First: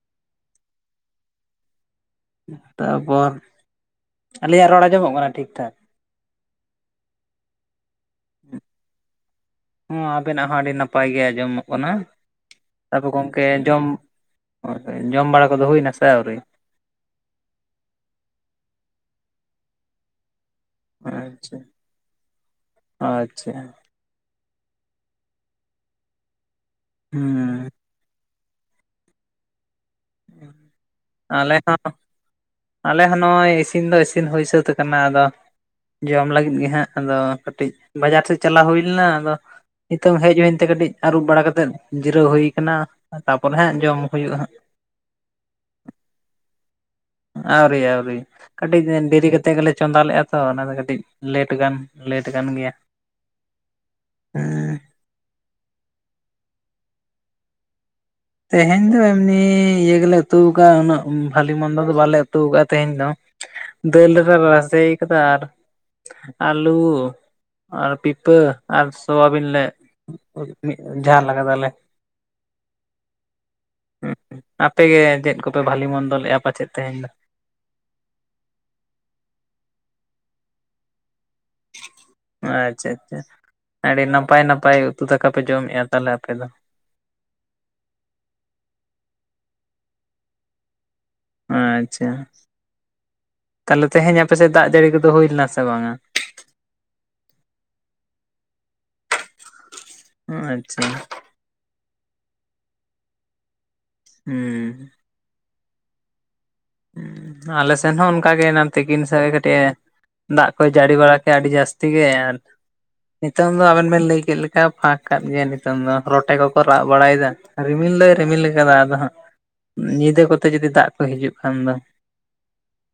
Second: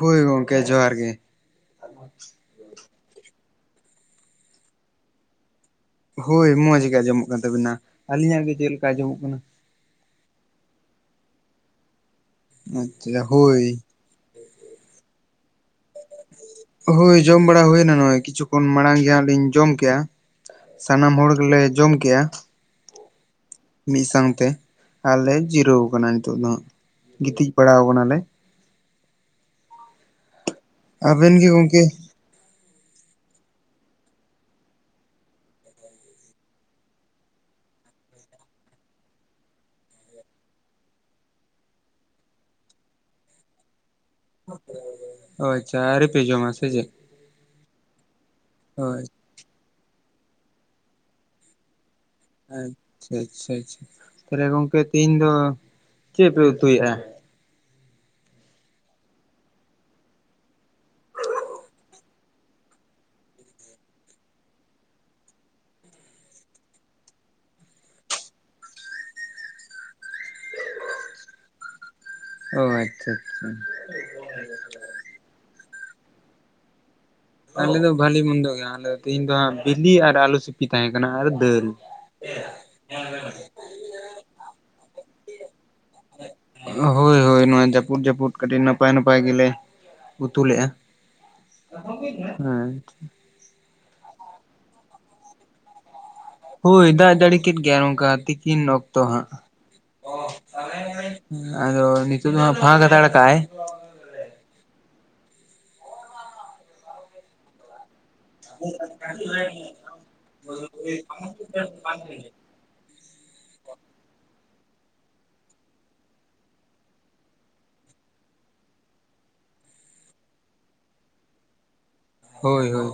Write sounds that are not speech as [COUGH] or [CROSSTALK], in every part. ᱦᱳᱭ ᱜᱚᱢᱠᱮ ᱡᱚᱦᱟᱨ ᱜᱮ᱾ ᱛᱟᱨᱯᱚᱨ ᱟᱞᱮᱭᱟᱜ ᱨᱚᱲ ᱟᱸᱡᱚᱢᱚᱜ ᱠᱟᱱᱟ ᱴᱷᱤᱠ ᱴᱷᱟᱠ? ᱦᱳᱭ ᱢᱚᱸᱡᱽ ᱜᱮ ᱟᱸᱡᱚᱢᱚᱜ ᱠᱟᱱ ᱛᱟᱵᱤᱱᱟ, ᱟᱹᱞᱤᱧᱟᱜ ᱜᱮ ᱪᱮᱫ ᱞᱮᱠᱟ ᱟᱸᱡᱚᱢᱚᱜ ᱠᱟᱱᱟ? ᱦᱩᱸ ᱟᱵᱮᱱᱟᱜ ᱦᱚᱸ ᱟᱹᱰᱤ ᱱᱟᱯᱟᱭ ᱜᱮ ᱟᱸᱡᱚᱢᱚᱜ ᱠᱟᱱᱟ᱾ ᱛᱟᱯᱚᱨᱮ ᱟᱪᱪᱷᱟ ᱜᱚᱝᱠᱮ ᱦᱳᱭ ᱡᱚᱢ, ᱡᱚᱢ ᱵᱟᱲᱟ ᱠᱚᱫᱚ ᱦᱩᱭᱱᱟ ᱥᱮ ᱟᱹᱣᱨᱤ? ᱦᱳᱭ ᱡᱚᱢ ᱵᱟᱲᱟ ᱦᱩᱭᱱᱟ ᱱᱚᱜᱚᱭ ᱠᱤᱪᱷᱩ ᱠᱷᱚᱱ ᱢᱟᱲᱟᱝ ᱜᱮ ᱦᱟᱸᱜ ᱞᱤᱧ ᱡᱚᱢ ᱠᱮᱜᱼᱟ᱾ ᱥᱟᱱᱟᱢ ᱦᱚᱲ ᱟᱪᱪᱷᱟ ᱜᱮᱞᱮ ᱡᱚᱢ ᱠᱮᱜᱼᱟ᱾ ᱟᱪᱪᱷᱟ᱾ ᱢᱤᱫ ᱥᱟᱶᱛᱮ ᱟᱨᱞᱮ ᱡᱤᱨᱟᱹᱣ ᱠᱟᱱᱟ ᱱᱤᱛᱚᱜ ᱫᱚ, ᱜᱤᱛᱤᱡ ᱦᱩᱸ ᱵᱟᱲᱟᱣ ᱠᱟᱱᱟ ᱞᱮ᱾ ᱟᱵᱮᱱ ᱜᱮ ᱟᱞᱮ ᱜᱚᱝᱠᱮ ᱦᱚᱸ ᱟᱞᱮ ᱦᱚᱸ ᱱᱚᱜᱼᱚᱭ ᱤᱥᱤᱱ ᱫᱚ ᱤᱥᱤᱱ ᱦᱩᱭ ᱥᱟᱹᱛ ᱠᱟᱱᱟ ᱟᱫᱚ ᱡᱚᱢ ᱞᱟᱹᱜᱤᱫ ᱜᱮᱦᱟᱸᱜ ᱟᱫᱚ ᱠᱟᱴᱤᱡ ᱵᱟᱡᱟᱨ ᱥᱮᱫ ᱪᱟᱞᱟᱣ ᱦᱩᱭ ᱞᱮᱱᱟ ᱟᱫᱚ ᱱᱤᱛᱚᱝ ᱦᱮᱡ ᱦᱩᱭᱮᱱ ᱛᱮ ᱠᱟᱹᱴᱤᱡ ᱟᱹᱨᱩᱵ ᱵᱟᱲᱟ ᱠᱟᱛᱮᱫ ᱡᱤᱨᱟᱹᱣ ᱦᱩᱭ ᱠᱟᱱᱟ ᱛᱟᱯᱚᱨᱮ ᱦᱟᱸᱜ ᱡᱚᱢ ᱦᱩᱭᱩᱜᱼᱟ᱾ ᱦᱟᱸᱜ ᱚ ᱟᱪᱪᱷᱟ ᱟᱣᱨᱤ ᱯᱮ ᱡᱚᱢᱟ ᱥᱮ ᱪᱮᱫ? ᱟᱹᱣᱨᱤ ᱟᱹᱣᱨᱤ ᱠᱟᱹᱴᱤᱡ ᱚ ᱫᱮᱨᱤ ᱠᱟᱛᱮᱜ ᱜᱮᱞᱮ ᱪᱚᱸᱫᱟ ᱞᱮᱫᱼᱟ ᱛᱚ ᱚᱱᱟ ᱫᱚ ᱠᱟᱹᱴᱤᱡ ᱞᱮᱴ ᱠᱟᱱ ᱟᱪᱪᱷᱟ ᱟᱪᱪᱷᱟ ᱪᱷᱟ, ᱛᱟᱦᱞᱮ ᱦᱮᱸ ᱜᱚᱝᱠᱮ ᱛᱤᱦᱤᱧ ᱫᱚ ᱪᱮᱫ ᱯᱮ ᱩᱛᱩᱭᱼᱟ? ᱛᱮᱦᱮᱧ ᱫᱚ ᱮᱢᱱᱤ ᱤᱭᱟᱹ ᱜᱮᱞᱮ ᱩᱛᱩ ᱟᱠᱟᱟᱜᱼᱟ ᱩᱱᱟᱹᱜ ᱵᱟᱹᱞᱤ ᱢᱚᱱᱫᱟ ᱫᱚ ᱵᱟᱞᱮ ᱩᱛᱩ ᱟᱠᱟᱟᱜᱼᱟ ᱛᱮᱦᱮᱧ ᱫᱚ᱾ ᱫᱟᱹᱞ ᱨᱮ ᱨᱟᱥᱮᱭ ᱠᱟᱫᱟ ᱟᱨ ᱟᱞᱩ ᱟᱨ ᱯᱤᱯᱟᱹ ᱟᱨ ᱥᱳᱣᱟᱵᱤᱱ ᱞᱮ- ᱡᱷᱟᱞ ᱟᱠᱟᱫᱟᱞᱮ ᱚ ᱟᱪᱪᱷᱟ ᱟᱪᱪᱷᱟ᱾ ᱟᱯᱮ ᱜᱮ ᱪᱮᱫ ᱠᱚᱯᱮ ᱵᱷᱟᱞᱤ ᱢᱚᱱᱫᱚᱞᱮᱜᱼᱟ ᱯᱟᱪᱮᱫ ᱛᱮᱦᱮᱧ ᱫᱚ᱾ ᱟᱞᱮ ᱫᱚ ᱵᱷᱟᱞᱤ ᱢᱚᱱᱫᱚ ᱜᱮᱭᱟ ᱟᱞᱮ ᱫᱚ ᱛᱮᱦᱮᱧ ᱫᱚ ᱦᱟᱸᱜ ᱵᱤᱞᱤ ᱟᱨ ᱟᱞᱩ ᱥᱤᱯᱤ ᱾ ᱥᱤᱯᱤ ᱛᱟᱦᱮᱸ ᱠᱟᱱᱟ ᱟᱨ ᱫᱟᱹᱞ᱾ ᱟᱪᱪᱷᱟ ᱟᱪᱪᱷᱟ ᱟᱹᱰᱤ ᱱᱟᱯᱟᱭ ᱱᱟᱯᱟᱭ ᱩᱛᱩ ᱫᱟᱠᱟ ᱯᱮ ᱡᱚᱢᱮᱫ-ᱟ ᱛᱟᱦᱚᱞᱮ ᱟᱯᱮ ᱫᱚ? ᱦᱳᱭ ᱦᱳᱭ ᱱᱚᱣᱟ ᱡᱟᱹᱯᱩᱫ ᱡᱟᱹᱯᱩᱫ ᱠᱟᱹᱴᱤᱡ ᱱᱟᱯᱟᱭ ᱱᱟᱯᱟᱭ ᱜᱮᱞᱮ ᱩᱛᱩ ᱞᱮ-ᱟ᱾ ᱦᱮᱸ ᱟᱪᱪᱷᱟ ᱾ ᱛᱟᱦᱚᱞᱮ ᱛᱮᱦᱮᱧ ᱟᱯᱮ ᱥᱮᱫ ᱫᱟᱜ ᱡᱟᱹᱲᱤ ᱠᱚᱫᱚ ᱦᱩᱭ ᱞᱮᱱᱟ ᱥᱮ ᱵᱟᱝᱟ? ᱦᱳᱭ ᱫᱟᱜ ᱡᱟᱹᱲᱤ ᱠᱮᱫ ᱜᱮᱭᱟ ᱱᱚᱝᱠᱟ ᱛᱤᱠᱤᱱ ᱚᱠᱛᱚ ᱦᱟᱸᱜ ᱾ ᱟᱪᱪᱷᱟ ᱾ ᱟᱫᱚ ᱱᱤᱛᱚᱜ ᱫᱚ ᱯᱷᱟᱸᱠ ᱦᱟᱛᱟᱲ ᱠᱟᱜ-ᱟᱭ᱾ ᱦᱩᱸ ᱾ ᱟᱞᱮ ᱥᱮᱱ ᱦᱚᱸ ᱚᱱ- ᱚᱱᱠᱟᱜᱮ ᱮᱱᱟᱱ ᱛᱤᱠᱤᱱ ᱥᱟᱜᱮ ᱠᱟᱹᱴᱤᱡ ᱫᱟᱜ ᱠᱚᱭ ᱡᱟᱹᱲᱤ ᱵᱟᱲᱟ ᱠᱮᱜ-ᱟ ᱟᱹᱰᱤ ᱡᱟᱹᱥᱛᱤ ᱜᱮ, ᱟᱨ ᱱᱤᱛᱚᱝ ᱫᱚ ᱟᱵᱮᱱ ᱵᱮᱱ ᱞᱟᱹᱭ ᱠᱮᱫ ᱞᱮᱠᱟ ᱯᱷᱟᱸᱠ ᱟᱠᱟᱫ ᱜᱮᱭᱟ ᱱᱤᱛᱚᱝ ᱫᱚ ᱨᱚᱴᱮ ᱠᱚᱠᱚ ᱨᱟᱽᱜ ᱵᱟᱲᱟᱭᱮᱫᱟ ᱾ ᱨᱤᱢᱤᱞ ᱫᱚᱭ ᱨᱤᱢᱤᱞ ᱠᱟᱫᱟ ᱟᱫᱚ ᱦᱟᱸᱜ ᱧᱤᱫᱟᱹ ᱠᱚᱛᱮ ᱡᱩᱫᱤ ᱫᱟᱜ ᱠᱚ ᱦᱤᱡᱩᱜ ᱠᱷᱟᱱ ᱫᱚ᱾ ᱦᱳᱭ ᱦᱳᱭ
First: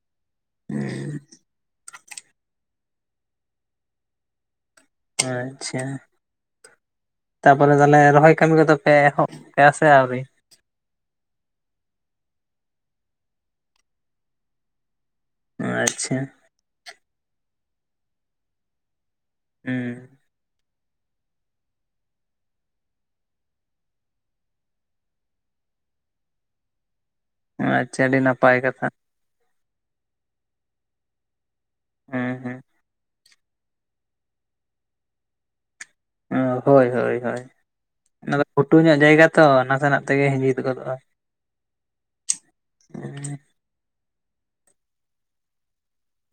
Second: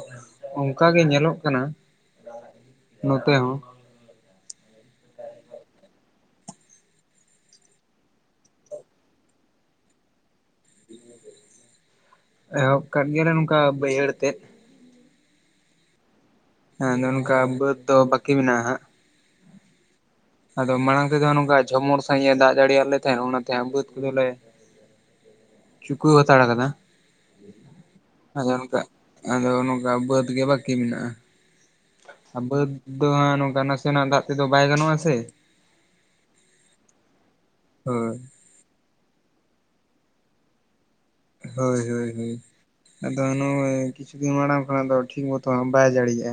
ᱚᱱᱠᱟ ᱜᱮ ᱧᱮᱞᱚᱜ ᱠᱟᱱᱟ ᱱᱚᱛᱮ ᱦᱚᱸ᱾ ᱟᱪᱪᱷᱟ ᱾ ᱛᱟᱯᱚᱨᱮ ᱛᱟᱦᱚᱞᱮ ᱨᱚᱦᱚᱭ ᱠᱟᱹᱢᱤ ᱠᱚᱫᱚ ᱯᱮ ᱮᱦᱚᱵ ᱠᱮᱜ-ᱟ ᱥᱮ ᱟᱨᱣᱨᱤ? ᱮᱦᱚᱵ ᱠᱟᱜ ᱜᱮᱭᱟᱞᱮ ᱱᱚᱠᱟ ᱵᱟᱹᱭ ᱛᱮᱫ, ᱟᱪᱪᱷᱟ ᱾ ᱦᱮᱸ ᱟᱫᱚ ᱱᱚᱝᱠᱟ ᱵᱟᱹᱫᱽ ᱫᱚ ᱵᱟᱠᱤ ᱢᱮᱱᱟᱜ-ᱟ ᱦᱟᱸᱜ᱾ ᱦᱩᱸ᱾ ᱟᱫᱚ ᱢᱟᱲᱟᱝ ᱛᱮᱫᱚ ᱱᱚᱝᱠᱟ ᱡᱷᱚᱢᱚᱨ ᱥᱟᱺᱦᱤᱡ ᱮ ᱫᱟᱜ ᱡᱟᱹᱲᱤᱭᱟᱞᱮ ᱛᱟᱦᱮᱸᱫ ᱚᱱᱟᱛᱮ ᱵᱟᱹᱫᱽ ᱠᱚᱫᱚ ᱞᱮ ᱪᱩᱠᱩᱣ ᱦᱟᱛᱟᱲ ᱠᱟᱱᱟ᱾ ᱟᱪᱪᱷᱟ ᱟᱹᱰᱤ ᱱᱟᱯᱟᱭ ᱠᱟᱛᱷᱟ ᱾ ᱟᱫᱚ ᱱᱚᱝᱠᱟ ᱵᱟᱹᱫᱽ ᱜᱮ ᱵᱟᱠᱤ ᱢᱮᱱᱟᱜ-ᱟ᱾ ᱦᱩᱸ ᱵᱟᱹᱫᱽ ᱦᱩᱸ ᱫᱚ ᱱᱚᱝᱠᱟ ᱱᱟᱥᱮ ᱱᱟᱜ ᱫᱟᱜ ᱛᱮᱫᱚ ᱵᱟᱭ ᱜᱟᱱᱚᱜ ᱟᱥᱮ᱾ ᱚ ᱦᱳᱭ ᱦᱳᱭ ᱦᱳᱭ ᱚᱱᱟᱫᱚ ᱜᱷᱩᱴᱩ ᱧᱚᱜ ᱡᱟᱭᱜᱟ ᱛᱚ ᱱᱟᱥᱮ ᱱᱟᱜ ᱛᱮᱜᱮ ᱦᱤᱸᱡᱤᱫ ᱜᱚᱫᱚᱜ-ᱟ᱾ ᱦᱳᱭ ᱦᱳᱭ ᱦᱳᱭ ᱾ ᱟᱫᱚ ᱱᱚ-ᱚᱭ ᱠᱤᱪᱷᱩ ᱫᱤᱱ ᱢᱟᱲᱟᱝ ᱠᱷᱚᱱᱟᱜ ᱫᱚ ᱴᱷᱤᱠ ᱢᱚᱛᱚ ᱵᱟᱭ ᱡᱟᱲᱤᱮᱟ᱾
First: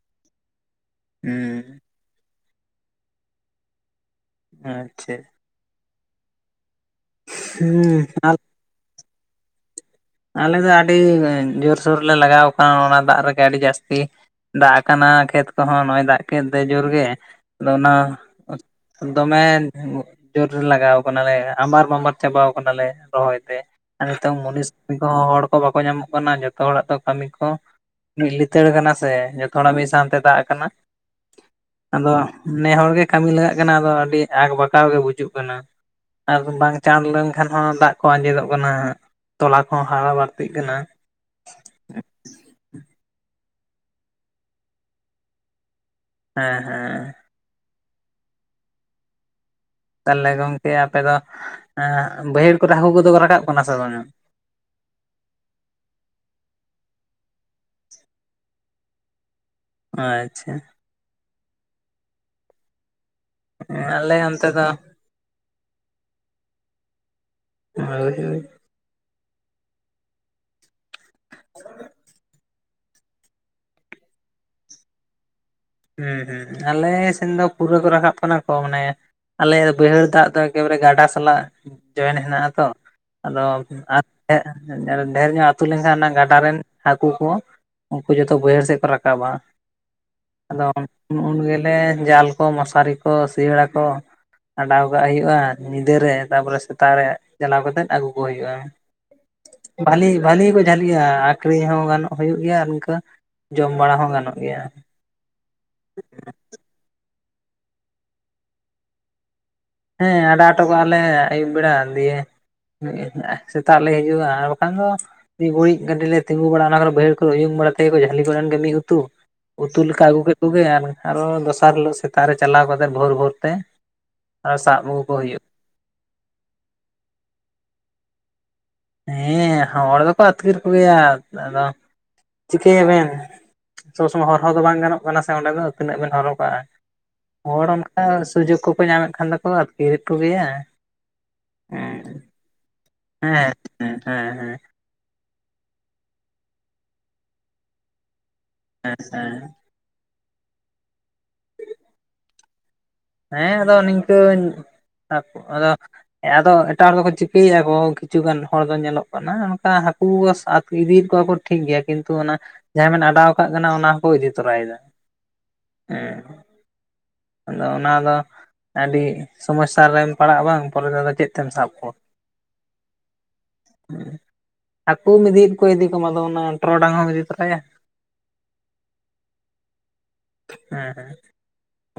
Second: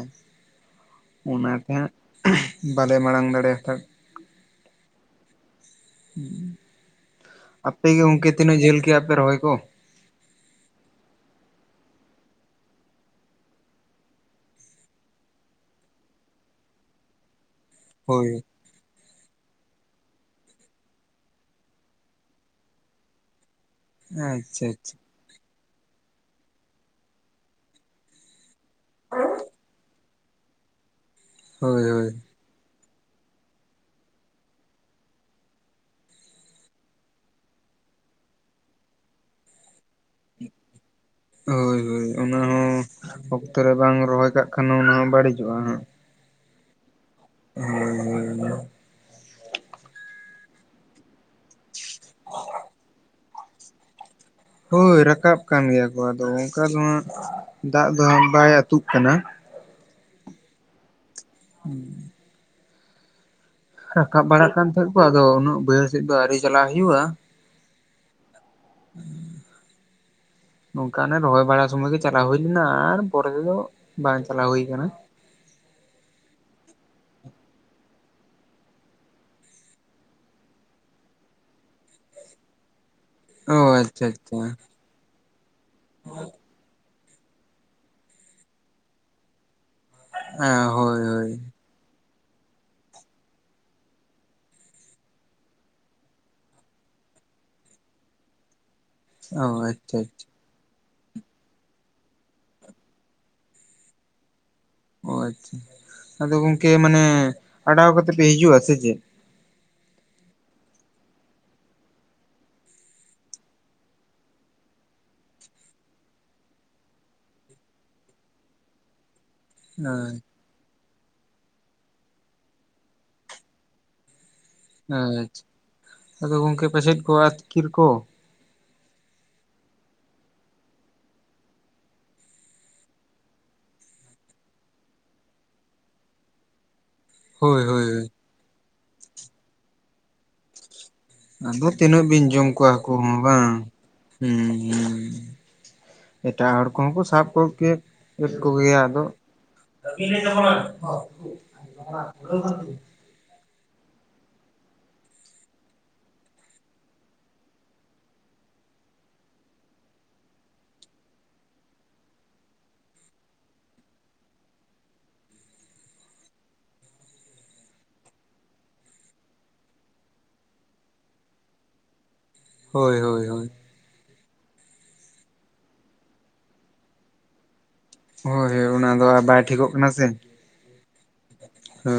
ᱚᱱᱟᱛᱮ ᱦᱩᱸ ᱦᱟᱸᱜ ᱵᱟᱞᱮ ᱢᱟᱲᱟᱝ ᱫᱟᱲᱮ ᱦᱟᱛᱟᱲ [INAUDIBLE] ᱟᱯᱮ ᱜᱮ ᱦᱩᱸ ᱟᱨ ᱜᱚᱢᱠᱮ ᱛᱤᱱᱟ ᱡᱷᱟᱹᱞ ᱠᱮᱜ ᱟᱯᱮ ᱨᱚᱦᱚᱭ ᱠᱚ? ᱟᱞᱮ ᱫᱚ ᱟᱹᱰᱤ ᱡᱳᱨᱥᱳᱨᱞᱮ ᱞᱟᱜᱟᱣ ᱠᱟᱱᱟ ᱚᱱᱟ ᱫᱟᱜ ᱨᱮᱜᱮ ᱟᱹᱰᱤ ᱡᱟᱹᱥᱛᱤ ᱾ ᱫᱟᱜ ᱠᱟᱱᱟ ᱠᱷᱮᱛ ᱠᱚᱦᱚᱸ ᱱᱚ-ᱚᱭ ᱫᱟᱜ ᱠᱮᱫ ᱫᱚ ᱡᱳᱨᱜᱮ ᱟᱫᱚ ᱚᱱᱟ- ᱦᱳᱭ ᱫᱚᱢᱮ- ᱡᱳᱨ ᱨᱮ ᱞᱟᱜᱟᱣ ᱠᱟᱱᱟᱞᱮ ᱟᱢᱵᱟᱨ ᱵᱟᱢᱟᱨ ᱪᱟᱵᱟᱣ ᱠᱟᱱᱟᱞᱮ ᱨᱚᱦᱚᱭ ᱛᱮ ᱟᱨ ᱱᱤᱛᱚᱝ ᱢᱩᱱᱤᱥ ᱟᱪᱪᱷᱟ ᱠᱟᱹᱢᱤ ᱟᱪᱪᱷᱟ ᱠᱚᱦᱚᱸ ᱦᱚᱲ ᱠᱚ ᱵᱟᱠᱚ ᱧᱟᱢᱚᱜ ᱠᱟᱱᱟ ᱡᱚᱛᱚ ᱦᱚᱲᱟᱜ ᱫᱚ ᱠᱟᱹᱢᱤ ᱠᱚ ᱢᱤᱫ ᱞᱤᱛᱟᱹᱲ ᱠᱟᱱᱟ ᱾ ᱥᱮ ᱡᱚᱛᱚ ᱦᱚᱲᱟᱜ ᱢᱤᱫ ᱥᱟᱶᱛᱮ ᱫᱟᱜ ᱠᱟᱱᱟ, ᱦᱳᱭ ᱦᱳᱭ ᱟᱫᱚ ᱱᱮ ᱦᱚᱲ ᱜᱮ ᱠᱟᱹᱢᱤ ᱞᱟᱜᱟᱜ ᱠᱟᱱᱟ ᱟᱫᱚ ᱟᱹᱰᱤ ᱟᱠᱵᱟᱠᱟᱣ ᱜᱮ ᱵᱩᱡᱩᱜ ᱠᱟᱱᱟ ᱾ ᱟᱨ ᱵᱟᱝ ᱪᱟᱬ ᱞᱮᱱᱠᱷᱟᱱ ᱦᱚᱸ ᱫᱟᱜ ᱠᱚ ᱟᱸᱡᱮᱫᱚᱜ ᱠᱟᱱᱟ ᱛᱚᱞᱟ ᱠᱚᱦᱚᱸ ᱦᱟᱨᱟ ᱵᱟᱹᱲᱛᱤᱜ ᱠᱟᱱᱟ ᱾ ᱦᱳᱭ ᱦᱳᱭ ᱚᱱᱟ ᱦᱚᱸ ᱚᱠᱛᱚ ᱨᱮ ᱵᱟᱝ ᱨᱚᱦᱚᱭ ᱠᱟᱜ ᱠᱷᱟᱱ ᱚᱱᱟ ᱦᱚᱸ ᱵᱟᱹᱲᱤᱡᱚᱜ-ᱟ ᱦᱟᱸᱜ ᱾ ᱦᱮᱸ ᱦᱮᱸ᱾ [UNINTELLIGIBLE] ᱛᱟᱦᱚᱞᱮ ᱜᱚᱝᱠᱮ ᱟᱯᱮ ᱫᱚ ᱮᱸ ᱵᱟᱹᱭᱦᱟᱹᱲ ᱠᱚᱨᱮ ᱦᱟᱹᱠᱩ ᱠᱚᱫᱚ ᱠᱚ ᱨᱟᱠᱟᱵ ᱠᱟᱱᱟ ᱥᱮ ᱵᱟᱝ-ᱟ᱾ ᱦᱳᱭ ᱨᱟᱠᱟᱵ ᱠᱟᱱ ᱜᱮᱭᱟ ᱠᱚ ᱟᱫᱚ ᱚᱱᱠᱟ ᱱᱚᱣᱟ ᱫᱟᱜ ᱫᱚ ᱵᱟᱭ ᱟᱛᱩᱜ ᱠᱟᱱᱟ᱾ ᱟᱪᱪᱷᱟ᱾ ᱦᱩᱸ, ᱟᱞᱮ ᱨᱟᱠᱟᱵ ᱚᱱᱛᱮ ᱵᱟᱲᱟᱜ ᱫᱚ ᱠᱟᱱ ᱛᱟᱦᱮᱸᱫ ᱠᱚ, ᱟᱫᱚ ᱩᱱᱟᱹᱜ ᱵᱟᱹᱭᱦᱟᱹᱲ ᱥᱮᱫ ᱫᱚ, ᱟᱣᱨᱤ ᱪᱟᱞᱟᱜ ᱦᱳᱭᱩᱼᱟ᱾ ᱦᱳᱭ - ᱦᱳᱭ᱾ ᱱᱚᱝᱠᱟᱱᱮ ᱨᱚᱦᱚᱭ ᱵᱟᱲᱟ ᱥᱩᱢᱚᱭ ᱜᱮ, ᱪᱟᱞᱟᱣ ᱦᱩᱭ ᱞᱮᱱᱟ ᱾ ᱟᱨ ᱯᱚᱨᱮ ᱛᱮᱫᱚ ᱵᱟᱝ ᱪᱟᱞᱟᱣ ᱦᱳᱭ ᱠᱟᱱᱟ᱾ ᱦᱩᱸ- ᱦᱩᱸ ᱟᱞᱮ ᱥᱮᱱ ᱫᱚ, ᱯᱩᱨᱟᱹ ᱠᱚ ᱨᱟᱠᱟᱵ ᱠᱟᱱᱟ ᱠᱚ ᱢᱟᱱᱮ ᱟᱞᱮᱭᱟᱜ ᱫᱚ ᱵᱟᱹᱭᱦᱟᱹᱲ ᱫᱟᱜ ᱫᱚ, ᱮᱠᱮᱵᱟᱨᱮ ᱜᱟᱰᱟ ᱥᱟᱞᱟᱜ ᱡᱚᱭᱮᱱ ᱦᱮᱱᱟᱜᱼ ᱟ ᱛᱚ᱾ ᱟᱫᱚ ᱚ ᱟᱨ ᱟᱪᱪᱷᱟ ᱟᱪᱪᱷᱟ ᱰᱷᱮᱨ ᱧᱚᱜ ᱟᱹᱛᱩ ᱞᱮᱱᱠᱷᱟᱱ ᱚᱱᱟ, ᱜᱟᱰᱟ ᱨᱮᱱ ᱦᱟᱹᱠᱩ ᱠᱚ ᱩᱱᱠᱩ ᱡᱚᱛᱚ ᱵᱟᱹᱭᱦᱟᱹᱲ ᱥᱡᱜ ᱠᱚ ᱨᱟᱠᱟᱵᱟ᱾ ᱦᱮᱸ ᱟᱫᱚ ᱦᱳᱭ ᱦᱳᱭ ᱩᱱ ᱜᱮᱞᱮ ᱡᱟᱞ ᱠᱚ, ᱢᱚᱥᱟᱨᱤ ᱠᱚ ᱥᱤᱭᱟᱹᱲᱟ ᱠᱚ᱾ ᱟᱰᱟᱣ ᱠᱟᱜ ᱦᱳᱭᱩᱜᱼᱟ, ᱧᱤᱫᱟᱹᱨᱮ ᱛᱟᱯᱚᱨᱮ ᱥᱮᱛᱟᱜ ᱨᱮ ᱪᱟᱞᱟᱣ ᱠᱟᱛᱮᱫ ᱟᱜᱩ ᱠᱚ ᱦᱳᱭᱩᱜᱼᱟ᱾ ᱚ ᱟᱪᱪᱷᱟ ᱵᱷᱟᱞᱤ - ᱟᱪᱪᱷᱟ ᱵᱷᱟᱞᱤ ᱠᱚ ᱡᱷᱟᱞᱤᱭᱟ ᱟᱠᱷᱨᱤᱧ ᱦᱚᱸ ᱜᱟᱱᱚᱜ ᱦᱳᱭᱳᱜ ᱜᱮᱭᱟ, ᱟᱨ ᱤᱱᱠᱟᱹ ᱡᱚᱢ ᱵᱟᱲᱟ ᱦᱚᱸ ᱜᱟᱱᱚᱜ ᱜᱮᱭᱟ᱾ ᱚ ᱟᱪᱪᱷᱟ ᱟᱫᱚ ᱜᱚᱝᱠᱮ ᱢᱟᱱᱮ, ᱟᱰᱟᱣ ᱠᱟᱛᱮ ᱯᱮ ᱦᱤᱡᱩᱜᱼᱟ ᱥᱮ ᱪᱮᱫ? ᱦᱮᱸ ᱟᱰᱟ ᱚᱴᱚ ᱠᱟᱜᱼᱟ ᱞᱮ, ᱟᱭᱩᱵ ᱵᱮᱲᱟ ᱫᱤᱭᱮ ᱥᱮᱛᱟᱜ ᱞᱮ ᱦᱤᱡᱩᱜᱼᱟ, ᱟᱨ ᱵᱟᱠᱷᱟᱱ ᱫᱚ ᱤᱫᱤ ᱩᱭᱤᱡ ᱜᱟᱹᱰᱤ ᱞᱮ ᱛᱤᱸᱜᱩ ᱵᱟᱲᱟᱜᱼᱟ, ᱚᱱᱟ ᱠᱚᱨᱮ ᱵᱟᱹᱦᱟᱹᱲ ᱠᱚᱨᱮ ᱩᱭᱩᱝ ᱵᱟᱲᱟ ᱛᱮᱜᱮᱠᱚ ᱡᱷᱟᱹᱞᱤ ᱠᱚᱫᱽ ᱮᱱ ᱜᱮ ᱢᱤᱜ ᱩᱛᱩ᱾ ᱩᱛᱩ ᱞᱮᱠᱟ ᱟᱜᱩ ᱠᱮᱜ ᱠᱚᱜᱮ, ᱟᱨ ᱟᱨᱚ ᱫᱚᱥᱟᱨ ᱦᱤᱞᱳᱜ ᱥᱮᱛᱟᱜ ᱨᱮ ᱪᱟᱞᱟᱣ ᱠᱟᱛᱮᱫ, ᱵᱷᱳᱨ - ᱵᱷᱳᱨ ᱛᱮ ᱟᱨᱚ ᱥᱟᱵ ᱟᱹᱜᱩ ᱠᱚ ᱦᱮᱸ ᱟᱪᱪᱷᱟ, ᱦᱩᱭᱩᱜᱼᱟ ᱟᱫᱚ ᱜᱚᱝᱠᱮ ᱯᱟᱥᱮᱡ ᱠᱚ ᱟᱹᱛᱠᱤᱨ ᱠᱚ᱾ ᱦᱮᱸᱻ ᱦᱚᱲ ᱫᱚᱠᱚ ᱟᱹᱛᱠᱤᱨ ᱠᱚ ᱜᱮᱭᱟ, ᱟᱫᱚ ᱪᱤᱠᱟᱹ ᱭᱟᱵᱮᱱ᱾ ᱥᱚᱵᱽ ᱥᱚᱢᱚᱭ ᱦᱚᱨᱦᱚ ᱫᱚ ᱵᱟᱝ ᱜᱟᱱᱚᱜ ᱠᱟᱱᱟ ᱥᱮ, ᱚᱸᱰᱮ ᱫᱚ ᱛᱤᱱᱟᱹᱜ ᱵᱮᱱ ᱦᱚᱨᱦᱚ ᱠᱟᱜᱼᱟ᱾ ᱦᱳᱭ ᱦᱚᱲ ᱦᱳᱭ ᱚᱱᱠᱟ ᱦᱳᱭ ᱥᱩᱡᱳᱠ ᱠᱚᱠᱚ ᱧᱟᱢᱮᱫ ᱠᱷᱟᱱ ᱫᱚᱠᱚ, ᱟᱹᱛᱠᱤᱨᱮᱫ ᱠᱚᱜᱮᱭᱟ᱾ ᱟᱫᱚ ᱛᱤᱱᱟᱹᱜ ᱵᱤᱱ ᱦᱮᱸ ᱡᱚᱢ ᱠᱚᱣᱟ? ᱠᱚᱦᱚᱸ ᱵᱟᱸ ᱦᱮᱸ ᱦᱮᱸ ᱦᱮᱸ ᱦᱮᱸ ᱦᱩᱸ- ᱦᱩᱸ᱾ ᱮᱴᱟᱜ ᱦᱚᱲ ᱠᱚᱦᱚᱸ ᱠᱚ ᱥᱟᱵ ᱠᱚᱜ ᱠᱮᱜ ᱠᱚᱜᱮᱭᱟ ᱟᱫᱚᱜ ᱦᱮᱸ ᱠᱟᱹᱢᱤ ᱞ [UNINTELLIGIBLE] ᱛ [UNINTELLIGIBLE] ᱦᱮᱸ ᱟᱫᱚ ᱱᱤᱝᱠᱟᱹᱧ ᱟᱸᱜ ᱠᱚ ᱟᱫᱚ᱾ ᱦᱮᱸ ᱟᱫᱚ ᱮᱴᱟᱜ ᱦᱚᱲ ᱫᱚᱠᱚ ᱪᱤᱠᱟᱹᱭᱮᱭᱟ ᱠᱚ, ᱠᱤᱪᱷᱩ ᱜᱟᱱ ᱦᱚᱲ ᱫᱚ ᱧᱮᱞᱚᱜ ᱠᱟᱱᱟ ᱚᱱᱠᱟ ᱦᱟᱠᱩ ᱥᱟᱛ ᱤᱫᱤᱭᱮᱫ ᱠᱚᱣᱟ ᱠᱚ᱾ ᱴᱷᱤᱠ ᱜᱮᱭᱟ ᱠᱤᱱᱛᱩ ᱚᱱᱟ ᱡᱟᱦᱟᱸ ᱵᱮᱱ ᱟᱰᱟᱣ ᱠᱟᱜ ᱠᱟᱱᱟ, ᱚᱱᱟ ᱦᱚᱸᱠᱚ ᱤᱫᱤ ᱛᱚᱨᱟᱭᱮᱫᱟ᱾ ᱦᱮᱸ, ᱟᱫᱚ ᱚᱱᱟ ᱫᱚ ᱟᱹᱰᱤ ᱥᱚᱢᱚᱥᱥᱟ ᱨᱮᱢ ᱯᱟᱲᱟᱜᱼᱟ, ᱵᱟᱝ ᱯᱚᱨᱮ ᱛᱮᱫᱚ ᱪᱮᱫ ᱛᱮᱢ ᱥᱟᱵ ᱠᱚᱣᱟ᱾ ᱦᱳᱭ - ᱦᱳᱭ - ᱦᱳᱭ᱾ ᱦᱩᱸ ᱦᱟᱠᱩᱢ ᱤᱫᱤᱭᱤᱫ ᱠᱚ ᱤᱫᱤ ᱠᱚᱢ ᱟᱫᱚ ᱚᱱᱟ ᱴᱨᱚᱰᱟᱝ ᱦᱚᱸᱢ ᱤᱫᱤ ᱛᱚᱨᱟᱭᱟ᱾ ᱦᱚᱭ - ᱦᱳᱭ ᱚᱱᱟ ᱫᱚ ᱟᱨ, ᱵᱟᱭ ᱴᱷᱤᱠᱚᱜ ᱠᱟᱱᱟ ᱥᱮ ᱦᱮᱸ ᱦᱮᱸ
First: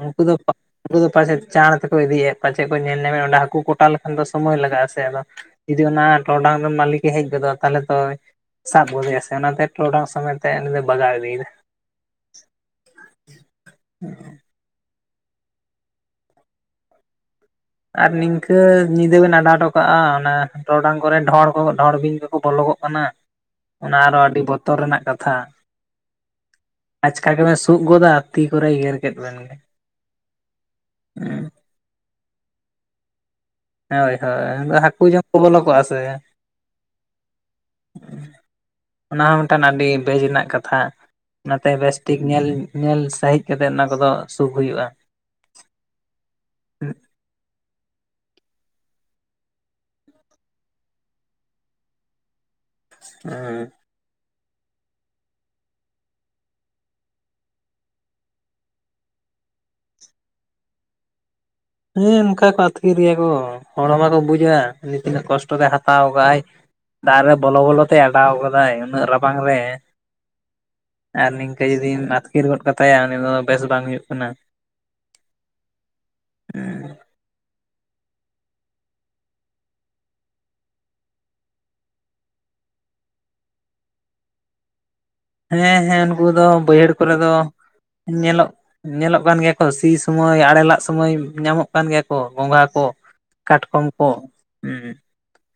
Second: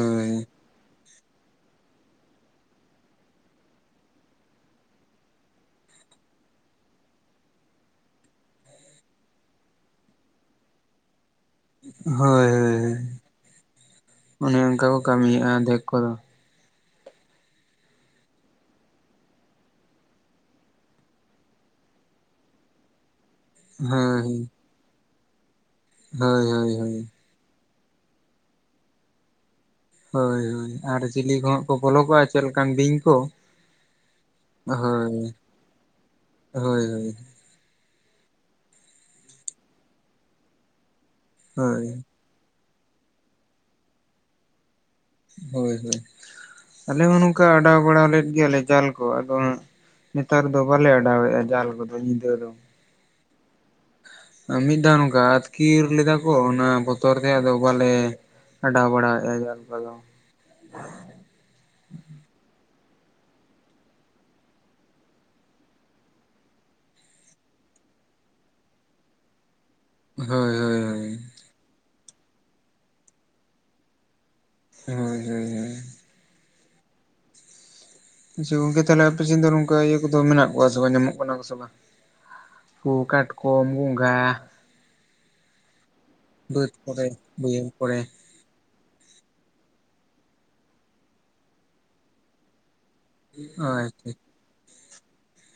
ᱩᱱᱠᱩ ᱫᱚ ᱩᱱᱠᱩ ᱫᱚ ᱯᱟᱥᱮᱫ ᱪᱟᱬ ᱛᱮᱠᱚ ᱤᱫᱤᱭᱮᱫ, ᱯᱟᱪᱮᱜ ᱠᱚ ᱧᱮᱞ ᱧᱟᱢᱮᱫ ᱚᱸᱰᱮ ᱦᱟᱠᱩ ᱠᱚᱴᱟ ᱞᱮᱠᱷᱟᱱ ᱫᱚ ᱥᱚᱢᱚᱭ ᱞᱟᱜᱟᱜᱼᱟ ᱥᱮ, ᱟᱫᱚ ᱡᱩᱫᱤ ᱚᱱᱟᱻ ᱴᱨᱚᱰᱟᱝ ᱨᱮᱱ ᱢᱟᱞᱤᱠᱮ ᱦᱮᱡ ᱜᱚᱫᱚᱜᱼᱟ, ᱛᱟᱦᱞᱮ ᱛᱚᱭ ᱥᱟᱵ ᱜᱟᱫᱮᱭᱟ ᱥᱮ, ᱚᱱᱟᱛᱮ ᱴᱨᱚᱰᱟᱝ ᱥᱚᱢᱮᱛ ᱮ ᱵᱟᱜᱟᱣ ᱤᱫᱤᱭᱫᱟ᱾ ᱦᱳᱭ - ᱦᱳᱭ ᱚᱱᱮ ᱚᱝᱠᱟ ᱠᱚ ᱠᱟᱹᱢᱤ ᱭᱮᱜᱼᱟ ᱟᱫᱷᱮᱠ ᱠᱚᱫᱚ᱾ ᱟᱨ ᱱᱤᱝᱠᱟᱹ ᱧᱤᱫᱟᱹ ᱵᱮᱱ ᱟᱰᱟᱣ ᱴᱚ ᱠᱟᱜᱼᱟ, ᱚᱱᱮᱷ ᱴᱨᱚᱰᱟᱝ ᱠᱚᱨᱮ ᱰᱷᱚᱸᱲ ᱠᱚᱜᱚ ᱰᱷᱚᱸᱲ ᱵᱤᱧ ᱠᱚᱠᱚ ᱵᱚᱞᱚᱜ ᱚᱱᱟᱜ - ᱚᱱᱟ ᱟᱨᱚ ᱟᱰᱤ ᱦᱳᱭ ᱵᱚᱛᱚᱨ ᱨᱮᱱᱟᱜ ᱠᱟᱛᱷᱟ᱾ ᱦᱳᱭ - ᱦᱳᱭ- ᱦᱳᱭ᱾ ᱟᱪᱠᱟ ᱜᱮᱵᱮᱱ ᱥᱩᱜ ᱜᱚᱫᱟ, ᱛᱤ ᱠᱚᱨᱮ ᱜᱮᱨ ᱠᱮᱫ ᱵᱮᱱᱜᱮ᱾ ᱦᱳᱭ - ᱦᱳᱭ ᱟᱨ ᱪᱤᱞᱤ ᱠᱚ ᱦᱟᱸᱜ ᱠᱚ ᱵᱚᱞᱚ ᱠᱚᱜᱼᱟ, ᱪᱮᱫ ᱞᱮᱠᱟᱱ ᱵᱤᱧ ᱠᱚ᱾ ᱦᱳᱭ - ᱦᱳᱭ, ᱦᱟᱠᱩ ᱦᱳᱭ ᱡᱚᱢ ᱠᱚ ᱵᱚᱞᱚ ᱠᱚᱜᱼᱟ ᱥᱮ᱾ ᱦᱳᱭ ᱦᱳᱭ ᱚᱱᱟ ᱦᱚᱸ ᱢᱤᱫᱴᱟᱱ ᱟᱰᱤ ᱵᱮᱡᱽ ᱨᱮᱱᱟᱜ ᱠᱟᱛᱷᱟ, ᱚᱱᱟᱛᱮ ᱦᱳᱭ ᱵᱮᱥᱴᱷᱤᱠ ᱧᱮᱞ - ᱧᱮᱞ ᱥᱟᱹᱦᱤᱡ ᱠᱟᱛᱮ ᱚᱱᱟ ᱠᱚᱫᱚ ᱥᱩᱜ ᱦᱩᱭᱩᱜᱼᱟ᱾ ᱦᱳᱭ ᱦᱳᱭ, ᱟᱞᱮ ᱦᱚᱸ ᱱᱚᱝᱠᱟ ᱟᱰᱟᱣ ᱵᱟᱲᱟ ᱞᱮᱫ ᱜᱮᱭᱟᱞᱮ ᱡᱟᱞ ᱠᱚ ᱟᱫᱚ ᱦᱟᱸᱜ ᱱᱮᱛᱟᱨ ᱫᱚ ᱵᱟᱞᱮ ᱮᱰᱟᱣᱮᱜᱼᱟ ᱡᱟᱞ ᱠᱚᱫᱚ ᱧᱤᱫᱟᱹ ᱫᱚ᱾ ᱮᱸᱻ ᱢᱤᱫ ᱫᱷᱟᱣ ᱱᱚᱝᱠᱟ ᱟᱹᱛᱠᱤᱨ ᱞᱮᱫᱟ ᱠᱚ ᱚᱱᱟ ᱵᱚᱛᱚᱨ ᱛᱮ ᱟᱫᱚ ᱵᱟᱞᱮ ᱮᱰᱟᱣ ᱵᱟᱲᱟᱭ ᱮᱫᱟ ᱡᱟᱞ ᱠᱚᱫᱚ ᱾ [INAUDIBLE] ᱦᱮᱸ, ᱚᱱᱠᱟ ᱠᱚ ᱟᱹᱛᱠᱤᱨ ᱜᱮᱭᱟ ᱠᱚ ᱦᱚᱲ ᱢᱟᱠᱚ ᱵᱩᱡᱟ ᱩᱱᱤ ᱛᱤᱱᱟᱹᱜ ᱠᱚᱥᱴᱚᱮ ᱦᱟᱛᱟᱣ ᱠᱟᱜ ᱟᱭ᱾ ᱫᱟᱜ ᱨᱮ ᱵᱚᱞᱚ ᱵᱚᱞᱚ ᱛᱮᱭ ᱚᱰᱟᱣ ᱠᱟᱫᱟᱭ ᱩᱱᱟᱹᱜ ᱨᱟᱵᱟᱝ ᱨᱮ᱾ ᱦᱳᱭ ᱦᱳᱭ, ᱦᱳᱭ ᱟᱨ ᱱᱤᱝᱠᱟᱹ ᱡᱚᱫᱫᱤᱧ ᱟᱹᱛᱠᱤᱨ ᱜᱚᱫ ᱠᱟᱛᱟᱭᱟ ᱩᱱᱤ ᱫᱚ ᱵᱮᱥ ᱵᱟᱝ ᱦᱩᱭᱩᱜ ᱠᱟᱱᱟ᱾ ᱦᱳᱭ ᱦᱳᱭ ᱦᱳᱭ, ᱦᱮᱸ, ᱟᱪᱪᱷᱟ, ᱜᱚᱝᱠᱮ ᱛᱟᱦᱞᱮ ᱟᱞᱮᱥᱮᱱ ᱫᱚ ᱱᱚᱝᱠᱟ ᱤᱭᱟᱹ ᱠᱚᱫᱚ ᱢᱮᱱᱟᱜ ᱠᱚᱣᱟ ᱥᱮ ᱵᱟᱝ ᱧᱟᱢᱚᱜ ᱠᱟᱱᱟ ᱠᱚ ᱥᱮ ᱵᱟᱝ? ᱦᱟᱠᱩ ᱠᱟᱴᱠᱚᱢ ᱜᱚᱸᱜᱷᱟ ᱦᱮᱸ ᱦᱮᱸ, ᱩᱱᱠᱩ ᱫᱚ ᱵᱟᱹᱫᱽ ᱵᱟᱹᱭᱦᱟᱹᱲ ᱠᱚᱨᱮ ᱫᱚ ᱵᱟᱹᱭᱦᱟᱹᱲ ᱠᱚᱨᱮ ᱧᱮᱞᱚᱜ ᱧᱮᱞᱚᱜ ᱠᱟᱱ ᱜᱮᱭᱟ ᱠᱚ ᱥᱤ ᱥᱩᱚᱢᱚᱭ, ᱟᱲᱮ ᱞᱟᱜ ᱥᱚᱢᱚᱭ, ᱧᱟᱢᱚᱜ ᱠᱟᱱ ᱜᱮᱭᱟ ᱠᱚ ᱜᱚᱸᱜᱷᱟ ᱠᱚ᱾ ᱠᱟᱴᱠᱚᱢ ᱠᱚ ᱟᱪᱪᱷᱟ ᱦᱮᱸ,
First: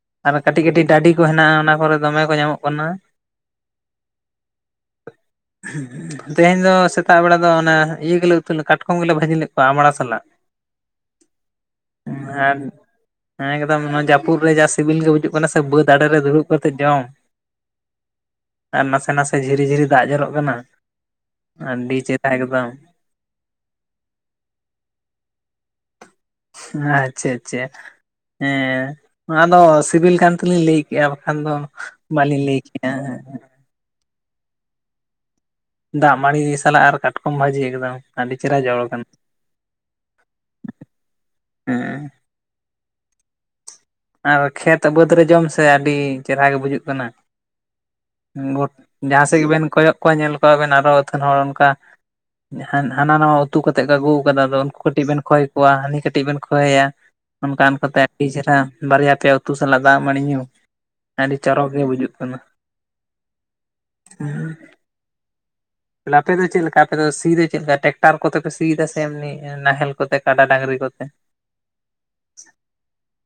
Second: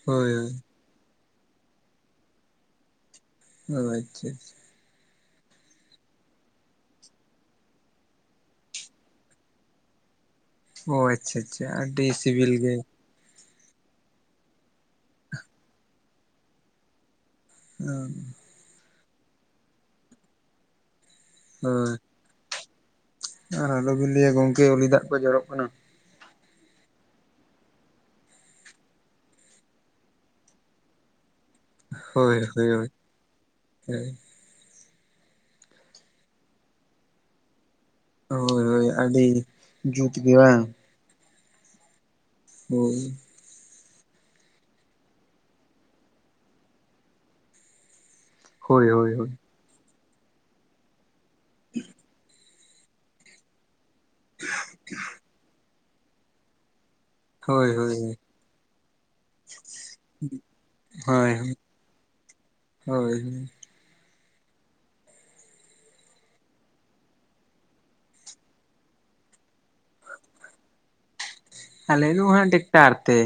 ᱦᱳᱭ ᱟᱨ ᱠᱟᱹᱴᱤᱡ ᱠᱟᱹᱴᱤᱡ ᱰᱟᱹᱰᱤ ᱠᱚ ᱦᱮᱱᱟᱜᱼᱟ ᱚᱱᱟ ᱠᱚᱨᱮ ᱫᱚᱢᱮ ᱠᱚ ᱧᱟᱢᱚᱜ ᱠᱟᱱᱟ᱾ ᱚ ᱟᱪᱪᱷᱟ ᱟᱪᱷᱟ, ᱦᱮᱸ ᱦᱮᱸ, ᱛᱮᱦᱮᱧ ᱫᱚ ᱥᱮᱛᱟᱜ ᱵᱮᱲᱟ ᱫᱚ ᱚᱱᱟ ᱤᱭᱟᱹ ᱜᱮᱞᱮ ᱩᱛᱩ ᱠᱟᱴᱠᱚᱢ ᱜᱮᱞᱮ ᱵᱷᱟᱹᱡᱤ ᱞᱮᱫ ᱠᱚᱣᱟ ᱟᱢᱲᱟ ᱥᱟᱞᱟᱜ᱾ ᱚ ᱟᱪᱪᱷᱟ ᱟᱪᱪᱷᱟ, ᱟᱹᱰᱤ ᱥᱤᱵᱤᱞ ᱜᱮ᱾ ᱦᱮᱸ ᱮᱠᱫᱚᱢ ᱱᱚᱣᱟ ᱡᱟᱹᱯᱩᱫ ᱨᱮ ᱡᱟ ᱥᱤᱵᱤᱞ ᱜᱮ ᱵᱩᱡᱩᱜ ᱠᱟᱱᱟ ᱥᱮ ᱵᱟᱹᱫ ᱟᱲᱮ ᱨᱮ ᱫᱩᱲᱩᱵ ᱠᱟᱛᱮᱫ ᱡᱚᱢ᱾ ᱦᱮᱸ ᱟᱨ ᱱᱟᱥᱮ ᱱᱟᱥᱮ ᱡᱷᱤᱨᱤ ᱡᱷᱤᱨᱤ ᱫᱟᱜ ᱡᱚᱨᱚᱜ ᱠᱟᱱᱟ, ᱦᱳᱭ ᱟᱰᱤ ᱪᱮᱦᱨᱟ ᱮᱠᱫᱚᱢ᱾ ᱟᱨ ᱟᱞᱚᱵᱤᱱ ᱞᱟᱹᱭᱟ ᱜᱚᱝᱠᱮ ᱩᱞᱤ ᱫᱟᱜ ᱠᱚ ᱡᱚᱨᱚᱜ ᱠᱟᱱᱟ᱾ ᱟᱪᱪᱷᱟ ᱟᱪᱪᱷᱟ ᱦᱮᱸ ᱟᱫᱚ ᱥᱤᱵᱤᱞ ᱠᱟᱱ ᱛᱮᱞᱤᱧ ᱞᱟᱹᱭ ᱠᱮᱜᱼᱟ ᱵᱟᱠᱷᱟᱱ ᱫᱚ ᱦᱳᱭ ᱵᱟᱹᱞᱤᱧ ᱞᱟᱹᱭ ᱦᱳᱭ ᱠᱮᱜᱼᱟ ᱦᱳᱭ, ᱫᱟᱜ ᱢᱟᱹᱲᱤ ᱥᱟᱞᱟᱜ ᱟᱨ ᱠᱟᱴᱠᱚᱢ ᱵᱷᱟᱹᱡᱤ ᱮᱠᱫᱚᱢ᱾ ᱟᱹᱰᱤ ᱪᱮᱦᱨᱟ ᱦᱳᱭ ᱡᱚᱲ ᱦᱳᱭ ᱠᱟᱱᱟ ᱟᱹᱰᱤ ᱡᱩᱛ ᱜᱤ ᱵᱟᱝ? ᱦᱮᱸ ᱦᱩᱸ, ᱟᱨ ᱠᱷᱮᱛ ᱵᱟᱹᱫ ᱨᱮ ᱡᱚᱢ ᱥᱮ ᱟᱹᱰᱤ ᱪᱮᱨᱦᱟ ᱜᱮ ᱵᱩᱡᱩᱜ ᱠᱟᱱᱟ᱾ ᱦᱳᱭ ᱦᱳᱭ ᱡᱟᱦᱟᱸ ᱥᱮᱫ ᱜᱮᱵᱮᱱ ᱠᱚᱭᱚᱜ ᱠᱚᱣᱟ ᱧᱮᱞ ᱠᱚᱣᱟᱵᱮᱱ ᱟᱨᱚ ᱟᱹᱛᱷᱟᱹᱱ ᱦᱚᱲ ᱚᱱᱠᱟ ᱦᱟᱱᱟ ᱱᱟᱣᱟ ᱩᱛᱩ ᱠᱟᱛᱮᱜ ᱠᱚ ᱟᱹᱜᱩᱣᱟ ᱠᱟᱫᱟ ᱟᱫᱚ ᱩᱱᱠᱩ ᱠᱟᱹᱴᱤᱡ ᱵᱮᱱ ᱠᱷᱚᱭ ᱠᱚᱣᱟ ᱦᱟᱹᱱᱤ ᱠᱟᱴᱤᱡ ᱵᱮᱱ ᱠᱷᱚᱭᱮᱭᱟ᱾ ᱚᱱᱠᱟ ᱦᱳᱭ ᱦᱳᱭ ᱦᱳᱭ ᱚᱱᱠᱟᱛᱮ ᱟᱹᱰᱤ ᱪᱮᱦᱨᱟ ᱵᱟᱨᱭᱟ ᱯᱮᱭᱟ ᱩᱛᱩ ᱥᱟᱞᱟᱜ ᱫᱟᱜ ᱢᱟᱹᱲᱤ ᱧᱩ ᱦᱳᱭ ᱟᱹᱰᱤ ᱦᱳᱭ ᱪᱚᱨᱚᱠ ᱜᱮ ᱵᱩᱡᱩᱜ ᱠᱟᱱᱟ᱾ ᱦᱳᱭ ᱦᱮᱸ ᱛᱟᱦᱞᱮ ᱟᱯᱮᱫᱚ ᱪᱮᱫ ᱞᱮᱠᱟ ᱟᱯᱮ ᱫᱚ ᱥᱤ ᱫᱚ ᱪᱮᱫ ᱞᱮᱠᱟ ᱴᱮᱠᱴᱟᱨ ᱠᱚᱛᱮᱯᱮ ᱥᱤᱭ ᱫᱟ ᱥᱮ ᱮᱢᱱᱤ? ᱱᱟᱦᱮᱞ ᱠᱚᱛᱮ ᱠᱟᱰᱟ ᱰᱟᱝᱨᱤ ᱠᱚᱛᱮ᱾ ᱟᱞᱮ ᱫᱚ ᱦᱟᱸᱜ ᱴᱮᱠᱴᱟᱨ ᱛᱮ᱾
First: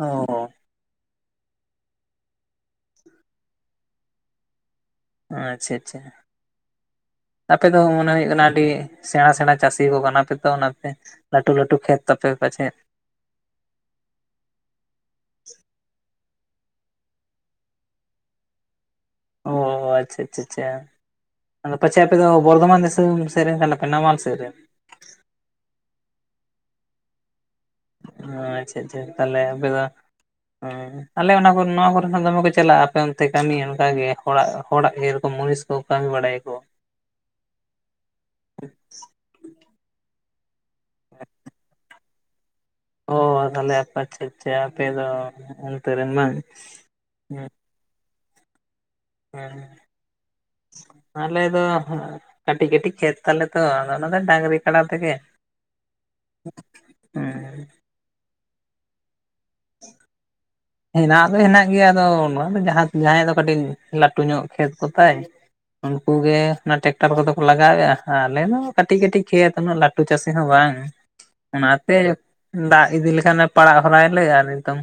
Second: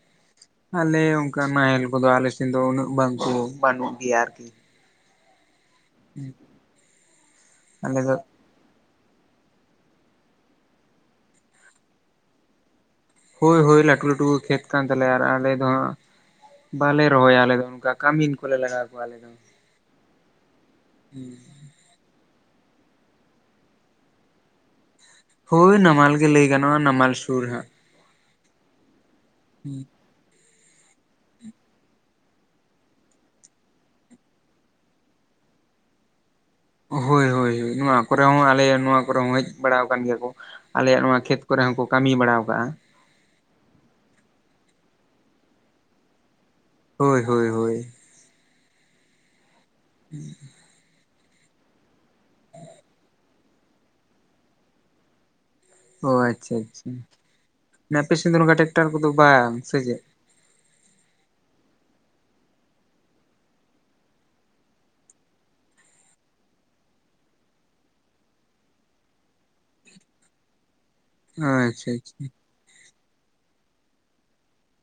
ᱚᱻ ᱟᱞᱮ ᱚᱱᱠᱟ ᱱᱟᱦᱮᱞ ᱠᱚᱫᱚ ᱟᱞᱮᱥᱮᱱ ᱫᱚ ᱩᱱᱟᱹᱜ ᱵᱟᱝᱠᱚ ᱵᱟᱹᱱᱩᱜ ᱜᱮᱭᱟ ᱟᱨᱠᱤ᱾ ᱟᱪᱪᱷᱟ ᱟᱪᱪᱷᱟ, ᱟᱯᱮ ᱫᱚ ᱢᱚᱱᱮ ᱦᱩᱭᱩᱜ ᱠᱟᱱᱟ ᱟᱹᱰᱤ ᱥᱮᱬᱟ ᱥᱮᱬᱟ ᱪᱟᱹᱥᱤ ᱠᱚ ᱠᱟᱱᱟᱯᱮ ᱛᱚ, ᱚᱱᱟᱛᱮ ᱞᱟᱹᱴᱩ ᱞᱟᱹᱴᱩ ᱠᱷᱮᱛ ᱛᱟᱯᱮ ᱯᱟᱪᱮᱫ? ᱦᱳᱭ ᱦᱳᱭ ᱞᱟᱹᱴᱩ ᱞᱟᱹᱴᱩ ᱜᱮ ᱠᱷᱮᱛ ᱠᱟᱱ ᱛᱟᱞᱮᱭᱟ, ᱟᱨ ᱟᱞᱮ ᱫᱚ ᱦᱟᱸᱜ ᱵᱟᱞᱮ ᱨᱚᱦᱚᱭᱟ ᱟᱞᱮ ᱫᱚ, ᱚᱱᱠᱟ ᱠᱟᱹᱢᱤᱱ ᱠᱚᱞᱮ ᱞᱟᱜᱟᱣ ᱠᱚᱣᱟ ᱟᱞᱮ ᱫᱚ᱾ ᱚ, ᱟᱪᱪᱷᱟ ᱟᱪᱪᱷᱟ ᱟᱪᱪᱷᱟ᱾ ᱦᱩᱸ᱾ ᱟᱫᱚ ᱯᱟᱪᱷᱮ ᱟᱯᱮ ᱫᱚ ᱵᱚᱨᱫᱚᱢᱟᱱ ᱫᱤᱥᱚᱢ ᱥᱮᱫ ᱨᱮᱱ ᱠᱟᱱᱟ ᱯᱮ, ᱱᱟᱢᱟᱞ ᱥᱮᱫ ᱨᱮᱱ? ᱦᱳᱭ ᱱᱟᱢᱟᱞ ᱜᱮ ᱞᱟᱹᱭ ᱜᱟᱱᱚᱜ-ᱟ, ᱱᱟᱢᱟᱞ ᱥᱩᱨ ᱦᱟᱸᱜ᱾ ᱟᱪᱪᱷᱟ ᱟᱪᱪᱷᱟ, ᱛᱟᱦᱞᱮ ᱟᱯᱮ ᱫᱚ ᱮᱸ ᱟᱞᱮ ᱚᱱᱟ ᱠᱚ ᱱᱚᱣᱟ ᱠᱚᱨᱮ ᱦᱚᱸ ᱫᱚᱢᱮ ᱠᱚ ᱪᱟᱞᱟᱜ-ᱟ ᱟᱯᱮ ᱚᱱᱛᱮ ᱠᱟᱹᱢᱤ ᱚᱱᱠᱟ ᱜᱮ ᱦᱚᱲᱟᱜ, ᱦᱚᱲᱟᱜ ᱡᱮᱨᱚᱠᱚᱢ ᱢᱩᱱᱤᱥ ᱠᱚ ᱠᱟᱹᱢᱤ ᱵᱟᱲᱟᱭᱟᱠᱚ᱾ ᱦᱩᱸ, ᱱᱚᱣᱟ ᱠᱚᱨᱮ ᱦᱚᱸ ᱟᱞᱮ ᱱᱚᱣᱟ ᱠᱚᱨᱮ ᱦᱚᱸ ᱦᱮᱡ ᱵᱟᱲᱟᱣ ᱠᱟᱱ ᱜᱮᱭᱟ ᱠᱚ᱾ ᱟᱞᱮᱭᱟᱜ ᱱᱚᱣᱟ ᱠᱷᱮᱛ ᱠᱚᱨᱮ ᱦᱚᱸᱠᱚ ᱠᱟᱹᱢᱤ ᱵᱟᱲᱟᱣ ᱠᱟᱜ-ᱟ᱾ ᱚ, ᱛᱟᱦᱞᱮ ᱟᱪᱪᱷᱟ ᱟᱪᱷᱟ ᱟᱪᱷᱟ, ᱟᱯᱮ ᱫᱚ ᱚᱱᱛᱮ ᱨᱮᱱ ᱵᱟᱝ? ᱦᱳᱭ ᱦᱳᱭ ᱦᱮᱸ ᱦᱳᱭ᱾ ᱦᱮᱸ᱾ ᱦᱩᱸ᱾ ᱟᱞᱮ ᱫᱚ ᱠᱟᱹᱴᱤᱡ ᱠᱟᱹᱴᱤᱡ ᱠᱷᱮᱛ ᱛᱟᱞᱮ ᱛᱚ, ᱟᱫᱚ ᱚᱱᱟ ᱫᱚ ᱰᱟᱝᱨᱤ ᱠᱟᱰᱟ ᱛᱮᱜᱮ᱾ ᱚ ᱟᱪᱪᱷᱟ ᱟᱪᱪᱷᱟ, ᱦᱮᱸ ᱟᱯᱮ ᱥᱮᱫ ᱫᱚ ᱱᱚᱝᱠᱟᱱ ᱴᱮᱠᱴᱟᱨ ᱠᱚᱫᱚ ᱵᱟᱝ ᱥᱮ ᱪᱮᱫ? ᱦᱮᱱᱟᱜ ᱫᱚ ᱦᱮᱱᱟᱜ ᱜᱮᱭᱟ ᱟᱫᱚ ᱱᱚᱣᱟ ᱫᱚ ᱡᱟᱦᱟᱸ- ᱡᱟᱦᱟᱸᱭᱟᱜ ᱫᱚ ᱠᱟᱹᱴᱤᱡ ᱞᱟᱹᱴᱩ ᱧᱚᱜ ᱠᱷᱮᱛ ᱠᱚᱛᱟᱭ᱾ ᱩᱱᱠᱩ ᱜᱮ ᱚᱱᱟ ᱴᱮᱠᱴᱟᱨ ᱠᱚᱫᱚ ᱠᱚ ᱞᱟᱜᱟᱣᱮᱜ-ᱟ ᱟᱞᱮᱢᱟ ᱠᱟᱹᱴᱤᱡ ᱠᱟᱹᱴᱤᱡ ᱠᱷᱮᱛ ᱩᱱᱟᱹᱜ ᱞᱟᱹᱴᱩ ᱪᱟᱹᱥᱤ ᱦᱚᱸ ᱵᱟᱝ ᱟᱪᱪᱷᱟ ᱚᱱᱟᱛᱮ᱾ ᱟᱪᱪᱷᱟ ᱫᱟᱜ ᱤᱫᱤ ᱞᱮᱠᱷᱟᱱᱮ ᱯᱟᱲᱟᱜ ᱦᱚᱨᱟᱭᱟᱞᱮ ᱟᱨ ᱱᱤᱛᱳᱝ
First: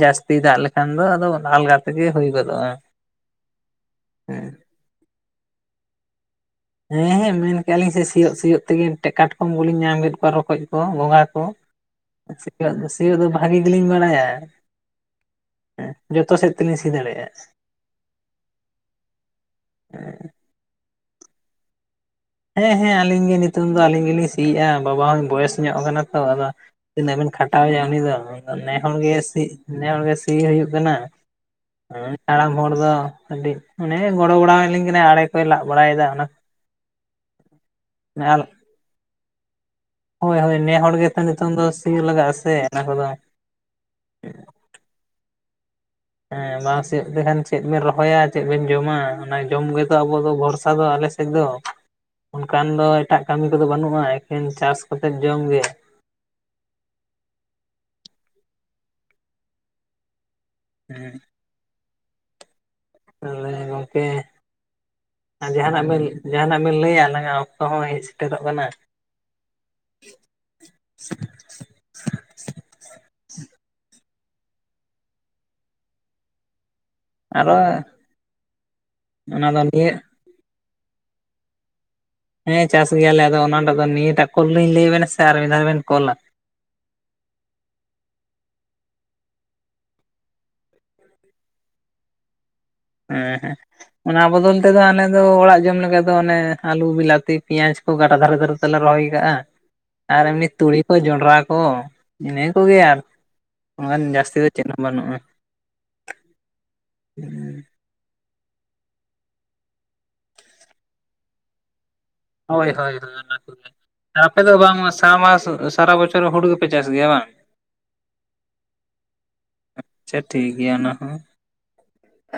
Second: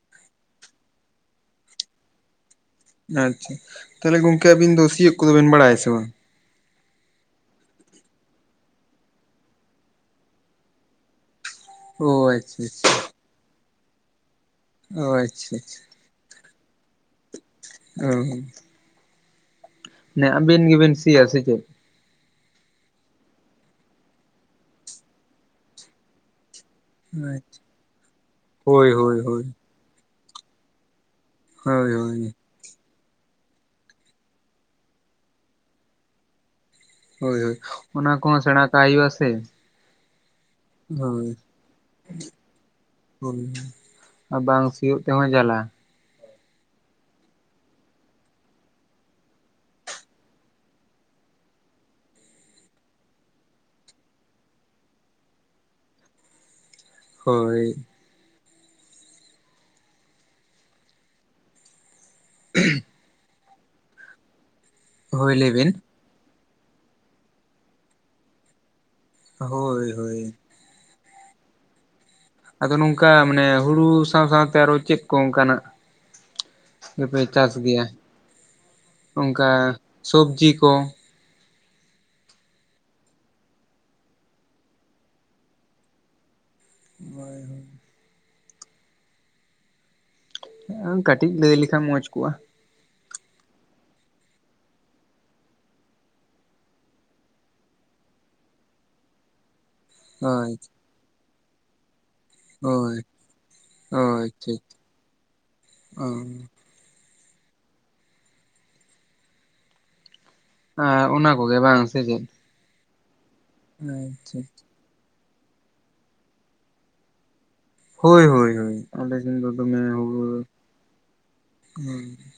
ᱡᱟᱹᱥᱛᱤ ᱫᱟᱜ ᱞᱮᱠᱷᱟᱱ ᱫᱚ ᱟᱫᱚ ᱚᱱᱟ ᱟᱞᱜᱟ ᱛᱮᱜᱮ ᱦᱩᱭ ᱜᱚᱫᱚᱜ-ᱟ᱾ ᱟᱪᱪᱷᱟ, ᱛᱚᱵᱮ ᱜᱚᱝᱠᱮ ᱟᱵᱤᱱ ᱫᱚ ᱥᱤᱭᱳᱜ ᱠᱚᱫᱚ ᱵᱤᱱ ᱵᱟᱲᱟᱭᱟ ᱥᱮ ᱵᱟᱝ? ᱦᱮᱸ ᱦᱮᱸ ᱢᱮᱱᱠᱮᱜ-ᱟᱞᱤᱧ ᱥᱮ ᱥᱤᱭᱳᱜ ᱥᱤᱭᱳᱜ ᱛᱮᱜᱮ ᱠᱟᱴᱠᱚᱢ ᱠᱚᱞᱤᱧ ᱧᱟᱢ ᱠᱮᱫ ᱠᱚᱣᱟ, ᱨᱚᱠᱚᱡ ᱠᱚ, ᱜᱚᱸᱜᱷᱟ ᱠᱚ᱾ ᱚ [UNINTELLIGIBLE] ᱟᱪᱪᱷᱟ ᱥᱤᱭᱳᱜ ᱟᱪᱪᱷᱟ ᱫᱚ ᱥᱤᱭᱳᱜ ᱫᱚ ᱵᱷᱟᱜᱤ ᱜᱮᱞᱤᱧ ᱵᱟᱲᱟᱭᱟ᱾ ᱚ ᱟᱪᱪᱷᱟ ᱟᱪᱪᱷᱟ ᱦᱮᱸ ᱡᱚᱛᱚ ᱥᱮᱫ ᱛᱮᱞᱤᱧ ᱥᱤ ᱫᱟᱲᱮᱭᱟᱜ-ᱟ᱾ ᱱᱮ ᱟᱵᱤᱱ ᱜᱮᱵᱤᱱ ᱥᱤᱭᱟ ᱥᱮ ᱪᱮᱫ? ᱦᱮᱸ ᱦᱮᱸ ᱟᱞᱤᱧ ᱜᱮ ᱱᱤᱛᱳᱝ ᱫᱚ ᱟᱞᱤᱧ ᱜᱮᱞᱤᱧ ᱥᱤᱭᱮᱜ-ᱟ ᱵᱟᱵᱟ ᱦᱚᱸ ᱵᱚᱭᱮᱥ ᱧᱚᱜ ᱠᱟᱱᱟ ᱛᱚ, ᱟᱫᱚ ᱛᱤᱱᱟᱹᱜ ᱵᱮᱱ ᱠᱷᱟᱴᱟᱣᱮᱭᱟ ᱩᱱᱤ ᱫᱚ, ᱮᱱᱠᱷᱟᱱ ᱱᱮ ᱦᱳᱭ ᱦᱚᱲᱜᱮ ᱦᱳᱭ ᱥᱤ, ᱦᱳᱭ ᱱᱮ ᱦᱚᱲᱜᱮ ᱥᱤ ᱦᱩᱭᱩᱜ ᱠᱟᱱᱟ᱾ ᱦᱳᱭ ᱦᱳᱭ ᱦᱟᱲᱟᱢ ᱦᱚᱲ ᱫᱚ ᱠᱟᱹᱴᱤᱡ ᱢᱟᱱᱮ ᱜᱚᱲᱚ ᱵᱟᱲᱟᱣᱟᱞᱤᱧ ᱠᱟᱱᱟ, ᱟᱲᱮ ᱠᱚᱭ ᱞᱟᱜ ᱵᱟᱲᱟᱭᱮᱫᱟ ᱚᱱᱟ ᱦᱳᱭ ᱦᱳᱭ ᱚᱱᱟ ᱠᱚᱦᱚᱸ ᱥᱮᱬᱟ ᱠᱟᱜ ᱦᱩᱭᱩᱜ-ᱟ ᱥᱮ᱾ ᱦᱳᱭ ᱦᱳᱭ ᱱᱮ ᱦᱚᱲ ᱜᱮᱛᱚ ᱦᱳᱭ ᱱᱤᱛᱳᱝ ᱫᱚ ᱥᱤ ᱞᱟᱜᱟᱜ-ᱟ ᱥᱮ ᱚᱱᱟ ᱠᱚᱫᱚ᱾ ᱦᱩᱸ᱾ ᱵᱟᱝ ᱥᱤᱭᱳᱜ ᱛᱮᱦᱚᱸ ᱡᱟᱞᱟ᱾ ᱦᱮᱸ ᱵᱟᱝ ᱥᱤᱭᱳᱜ ᱛᱮᱠᱷᱟᱱ ᱪᱮᱫ ᱵᱮᱱ ᱨᱚᱦᱚᱭᱟ, ᱪᱮᱫ ᱵᱤᱱ ᱡᱚᱢᱟ, ᱚᱱᱟ ᱡᱚᱢ ᱜᱮᱛᱚ ᱟᱵᱚ ᱫᱚ ᱵᱷᱚᱨᱥᱟ ᱫᱚ ᱟᱞᱮ ᱛᱮ ᱫᱚ ᱚᱱᱠᱟᱱ ᱫᱚ ᱮᱴᱟᱜ ᱠᱟᱹᱢᱤ ᱠᱚᱫᱚ ᱵᱟᱹᱱᱩᱜ-ᱟ ᱮᱠᱮᱱ ᱪᱟᱥ ᱠᱟᱛᱮᱫ ᱡᱚᱢ ᱜᱮ᱾ ᱦᱳᱭ᱾ ᱦᱩᱸ᱾ [INAUDIBLE] ᱛᱟᱦᱞᱮ ᱜᱚᱝᱠᱮ ᱦᱳᱭ ᱟᱨ ᱞᱟᱹᱭ ᱡᱟᱸᱦᱟᱱᱟᱜ ᱵᱤᱱ ᱡᱟᱸᱦᱟᱱᱟᱜ ᱵᱤᱱ ᱞᱟᱹᱭᱟ? ᱟᱞᱟᱝᱟᱜ ᱚᱠᱛᱚ ᱦᱚᱸ ᱦᱮᱡ ᱥᱮᱴᱮᱨᱚᱜ ᱠᱟᱱᱟ᱾ ᱦᱳᱭ ᱦᱳᱭ᱾ [INAUDIBLE] ᱟᱫᱚ ᱱᱚᱝᱠᱟ ᱢᱟᱱᱮ ᱦᱩᱲᱩ ᱥᱟᱶ ᱥᱟᱶᱛᱮ ᱟᱨᱚ ᱪᱮᱫ ᱠᱚ ᱚᱱᱠᱟᱱᱟᱜ? ᱫᱚᱯᱮ ᱪᱟᱥ ᱟᱨᱚ ᱜᱮᱭᱟ ᱚᱱᱟ ᱚᱱᱠᱟ ᱫᱚ ᱱᱤᱭᱟᱹ ᱥᱚᱵᱽᱡᱤ ᱠᱚ? ᱦᱮᱸ ᱪᱟᱥ ᱜᱮᱭᱟᱞᱮ ᱟᱫᱚ ᱚᱱᱟᱴᱟᱜ ᱫᱚ ᱱᱤᱭᱟᱹᱴᱟᱜ ᱠᱚᱞ ᱞᱤᱧ ᱞᱟᱹᱭᱟᱵᱤᱱᱟ ᱥᱮ ᱟᱨ ᱢᱤᱫ ᱫᱷᱟᱣ ᱵᱤᱱ ᱠᱚᱞᱟ? ᱦᱟᱭ ᱦᱳᱭ ᱠᱟᱹᱴᱤᱡ ᱞᱟᱹᱭ ᱞᱮᱠᱷᱟᱱ ᱢᱚᱸᱡᱽ ᱠᱚᱜᱼᱟ ᱦᱮᱸ ᱦᱮᱸ ᱚᱱᱟ ᱵᱚᱫᱚᱞ ᱛᱮᱫᱚ ᱟᱞᱮ ᱫᱚ ᱚᱲᱟᱜ ᱡᱚᱢ ᱞᱮᱠᱟ ᱫᱚ ᱚᱱᱮ ᱟᱹᱞᱩ ᱵᱤᱞᱟᱛᱤ ᱯᱮᱸᱭᱟᱡ ᱜᱟᱰᱟ ᱫᱷᱟᱨᱮ ᱫᱷᱟᱨᱮ ᱛᱮᱞᱮ ᱨᱚᱦᱚᱭ ᱠᱟᱜᱼᱟ ᱟᱨ ᱮᱢᱱᱤ ᱦᱳᱭ ᱛᱩᱲᱤ ᱠᱚ ᱡᱚᱱᱰᱨᱟ ᱠᱚ ᱤᱱᱟᱹ ᱠᱚᱜᱮ ᱦᱳᱭ ᱟᱨ ᱚ ᱡᱟᱹᱥᱛᱤ ᱫᱚ ᱟᱪᱪᱷᱟ ᱪᱮᱫ ᱦᱚᱸ ᱵᱟᱹᱱᱩᱜᱼᱟ ᱾ ᱟᱪᱪᱷᱟ ᱦᱮᱸ ᱟᱨ ᱚᱱᱟ ᱠᱚᱜᱮ ᱵᱟᱝ ᱥᱮ ᱪᱮᱫ? ᱦᱳᱭ ᱦᱳᱭ ᱦᱳᱭ ᱚᱱᱟ ᱠᱚᱜᱮ ᱟᱪᱪᱷᱟ ᱟᱯᱮ ᱫᱚ ᱵᱟᱝ [INAUDIBLE] ᱥᱟ ᱢᱟᱥ ᱥᱟᱨᱟ ᱵᱚᱪᱷᱚᱨ ᱦᱩᱲᱩ ᱜᱮᱯᱮ ᱪᱟᱥ ᱜᱮᱭᱟ ᱵᱟᱝ? ᱦᱳᱭ ᱦᱳᱭ ᱦᱳᱭ ᱟᱞᱮ ᱥᱮᱱ ᱫᱚ ᱫᱚᱢᱮ ᱟᱪᱪᱷᱟ ᱦᱩᱲᱩ ᱴᱷᱤᱠ ᱜᱮᱭᱟ ᱚᱱᱟ ᱦᱚᱸ [UNINTELLIGIBLE]